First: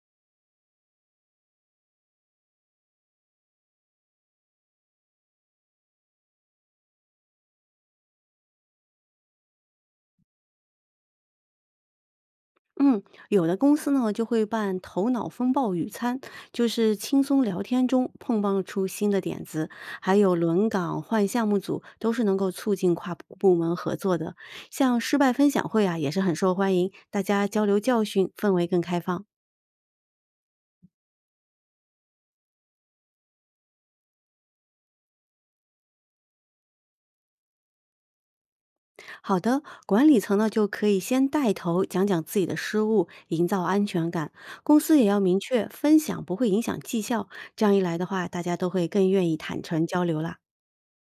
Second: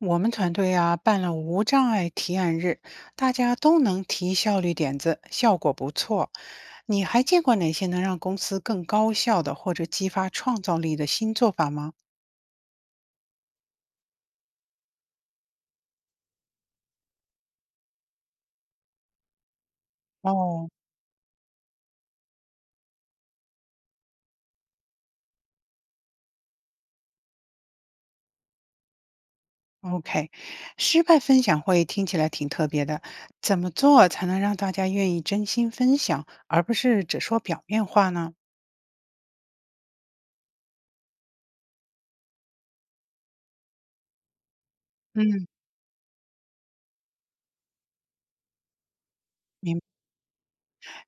我们团队啊办了无障碍提案日，大家都能提效率点子，效果不错。你还见过哪些能让公司更高效的或者激发创造力的新做法吗？嗯，有的公司呢就会办头脑风暴午餐，就是轻松聊天中碰撞出新的点子，还有轮哦岗换项目组，都是能够促进跨部门合作的。像失败分享会啊，也是很受欢迎，大家交流教训，氛围更开放。，OK，失败分享会听起来挺特别的，怎么做才能让大家愿意真心分享，而不是只说表面话呢？好的，管理层呢就可以先带头讲讲自己的失误，营造安全感。公司也要明嗯，确分享不会影响绩效，这样一来的话，大家都会更愿意坦明白。诚交流啦。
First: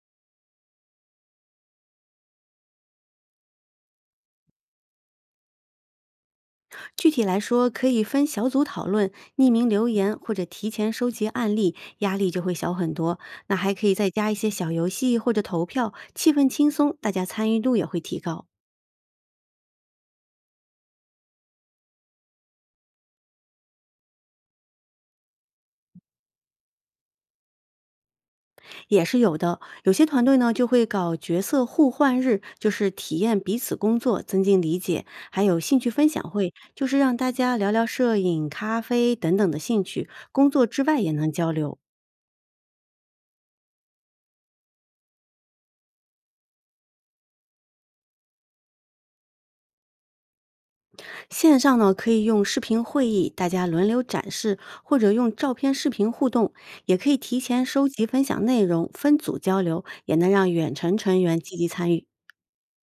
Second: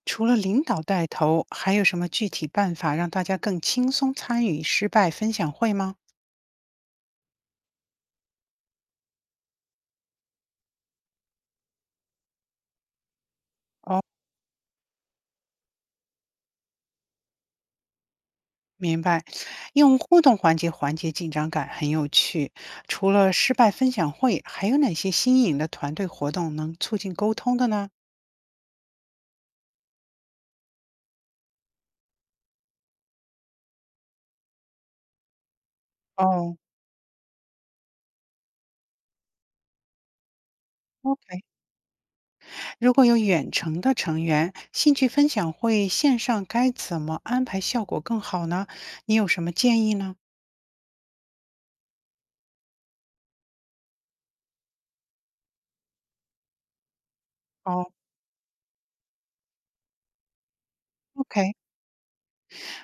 除了领导带头，还有什么具体办法让大家更轻松参与失败分享会吗？具体来说，可以分小组讨论、匿名留言或者提前收集案例，压力就会小很多。那还可以再加一些小游戏或者投票，气氛轻松，大家参与度也会提高，明白，用互动环节缓解紧张感很有趣。除了失败分享会，还有哪些新颖的团队活动能促进沟通的呢？也是有的。有些团队呢就会搞角色互换日，就是体验彼此工作，增进理解；还有兴趣分享会，哦就是让大家聊聊摄影、咖啡等等的兴趣，工作之外也能，OK，交流。如果有远程的成员，兴趣分享会线上该怎么安排效果更好呢？你有什么建议呢？线上呢，可以用视频会议，大家轮流展示，或者用照片、视频互动，也可以提前收哦集分享内容，分组交流，也能让远程成员，OK，积极参与。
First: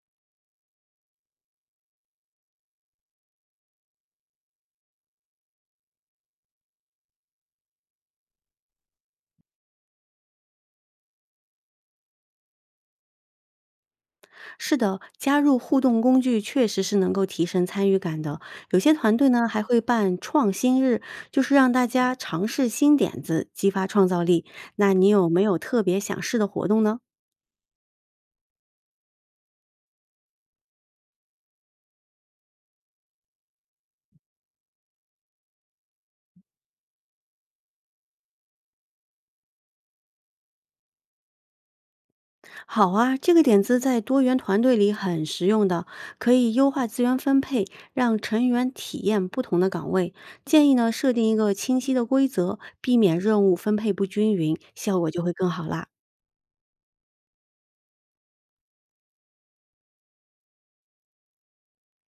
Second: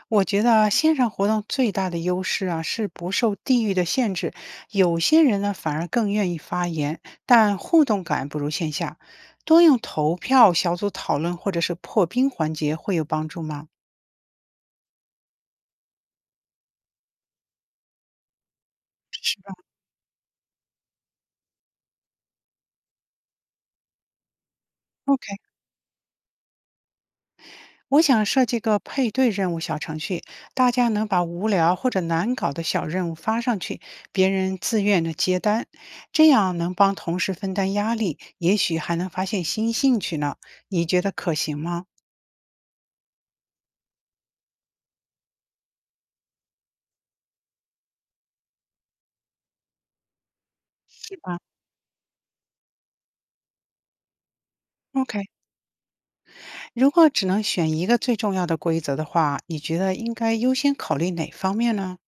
我觉得啊线上活动最大的优势啊，是不受地域的限制。有些人呢，反而更愿意发言，但互动感不如线下。多用投票、小组讨论或者是破冰环节会有帮助吗？是的，加入互动工具确实是能够提升参与感的。有些团队是呢吧？还会办创新日，就是让大家尝试新点子，激发创造力。那你有OK，没有特别想试的活动呢？我想设计个配对任务小程序，大家能把无聊或者难搞的小任务发上去，别人自愿的接单，这样能帮同事分担压力，也许还能发现新兴趣呢。你觉得可行吗？好啊，这个点子在多元团队里很实用的，可以优化资源分配，让成员体验不同的岗位。建议呢，设是定一吧， 个清晰的规则，避免任务分配不均匀，效 o 果就 k 会更好啦。如果只能选一个最重要的规则的话，你觉得应该优先考虑哪方面呢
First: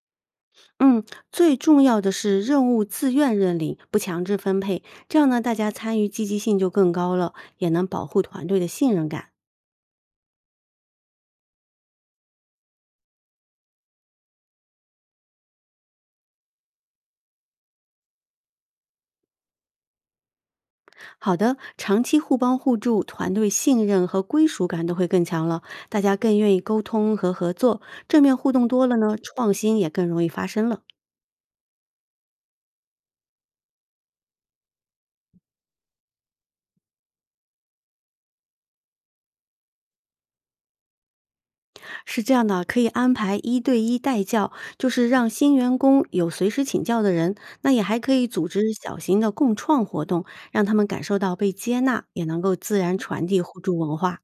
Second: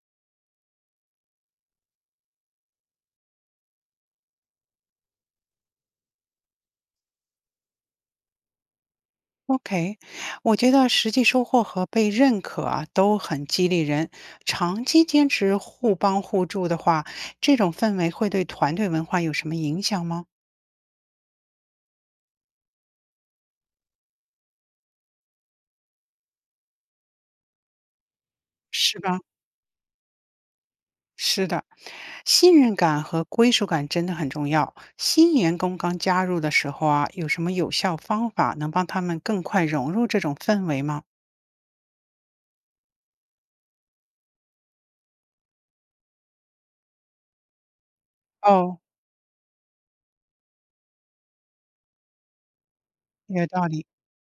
嗯，最重要的是任务自愿认领，不强制分配，这样呢，大家参与积极性就更高了，也能保护团队的信任感。？OK，我觉得实际收获和被认可啊都很激励人。长期坚持互帮互助的话，这种氛围会对团队文化有什么影响吗？好的，长期互帮互助，团队信任和归属感都会更强了，大家更愿意沟通和合作，正面互动多了是呢，吧？创新也更容易发生了。是的，信任感和归属感真的很重要。新员工刚加入的时候啊，有什么有效方法能帮他们更快融入这种氛围吗？是这样的啊，可以安排一对一带教，就是让新员工有随时请教的人，那也还可以组织哦，小型的共创活动，让他们感受到被接纳，也能够自然传递有互道助理。文化。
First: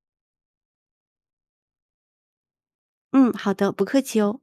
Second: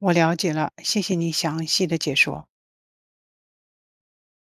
我了解了，谢谢你详细的解说。嗯，好的，不客气哦。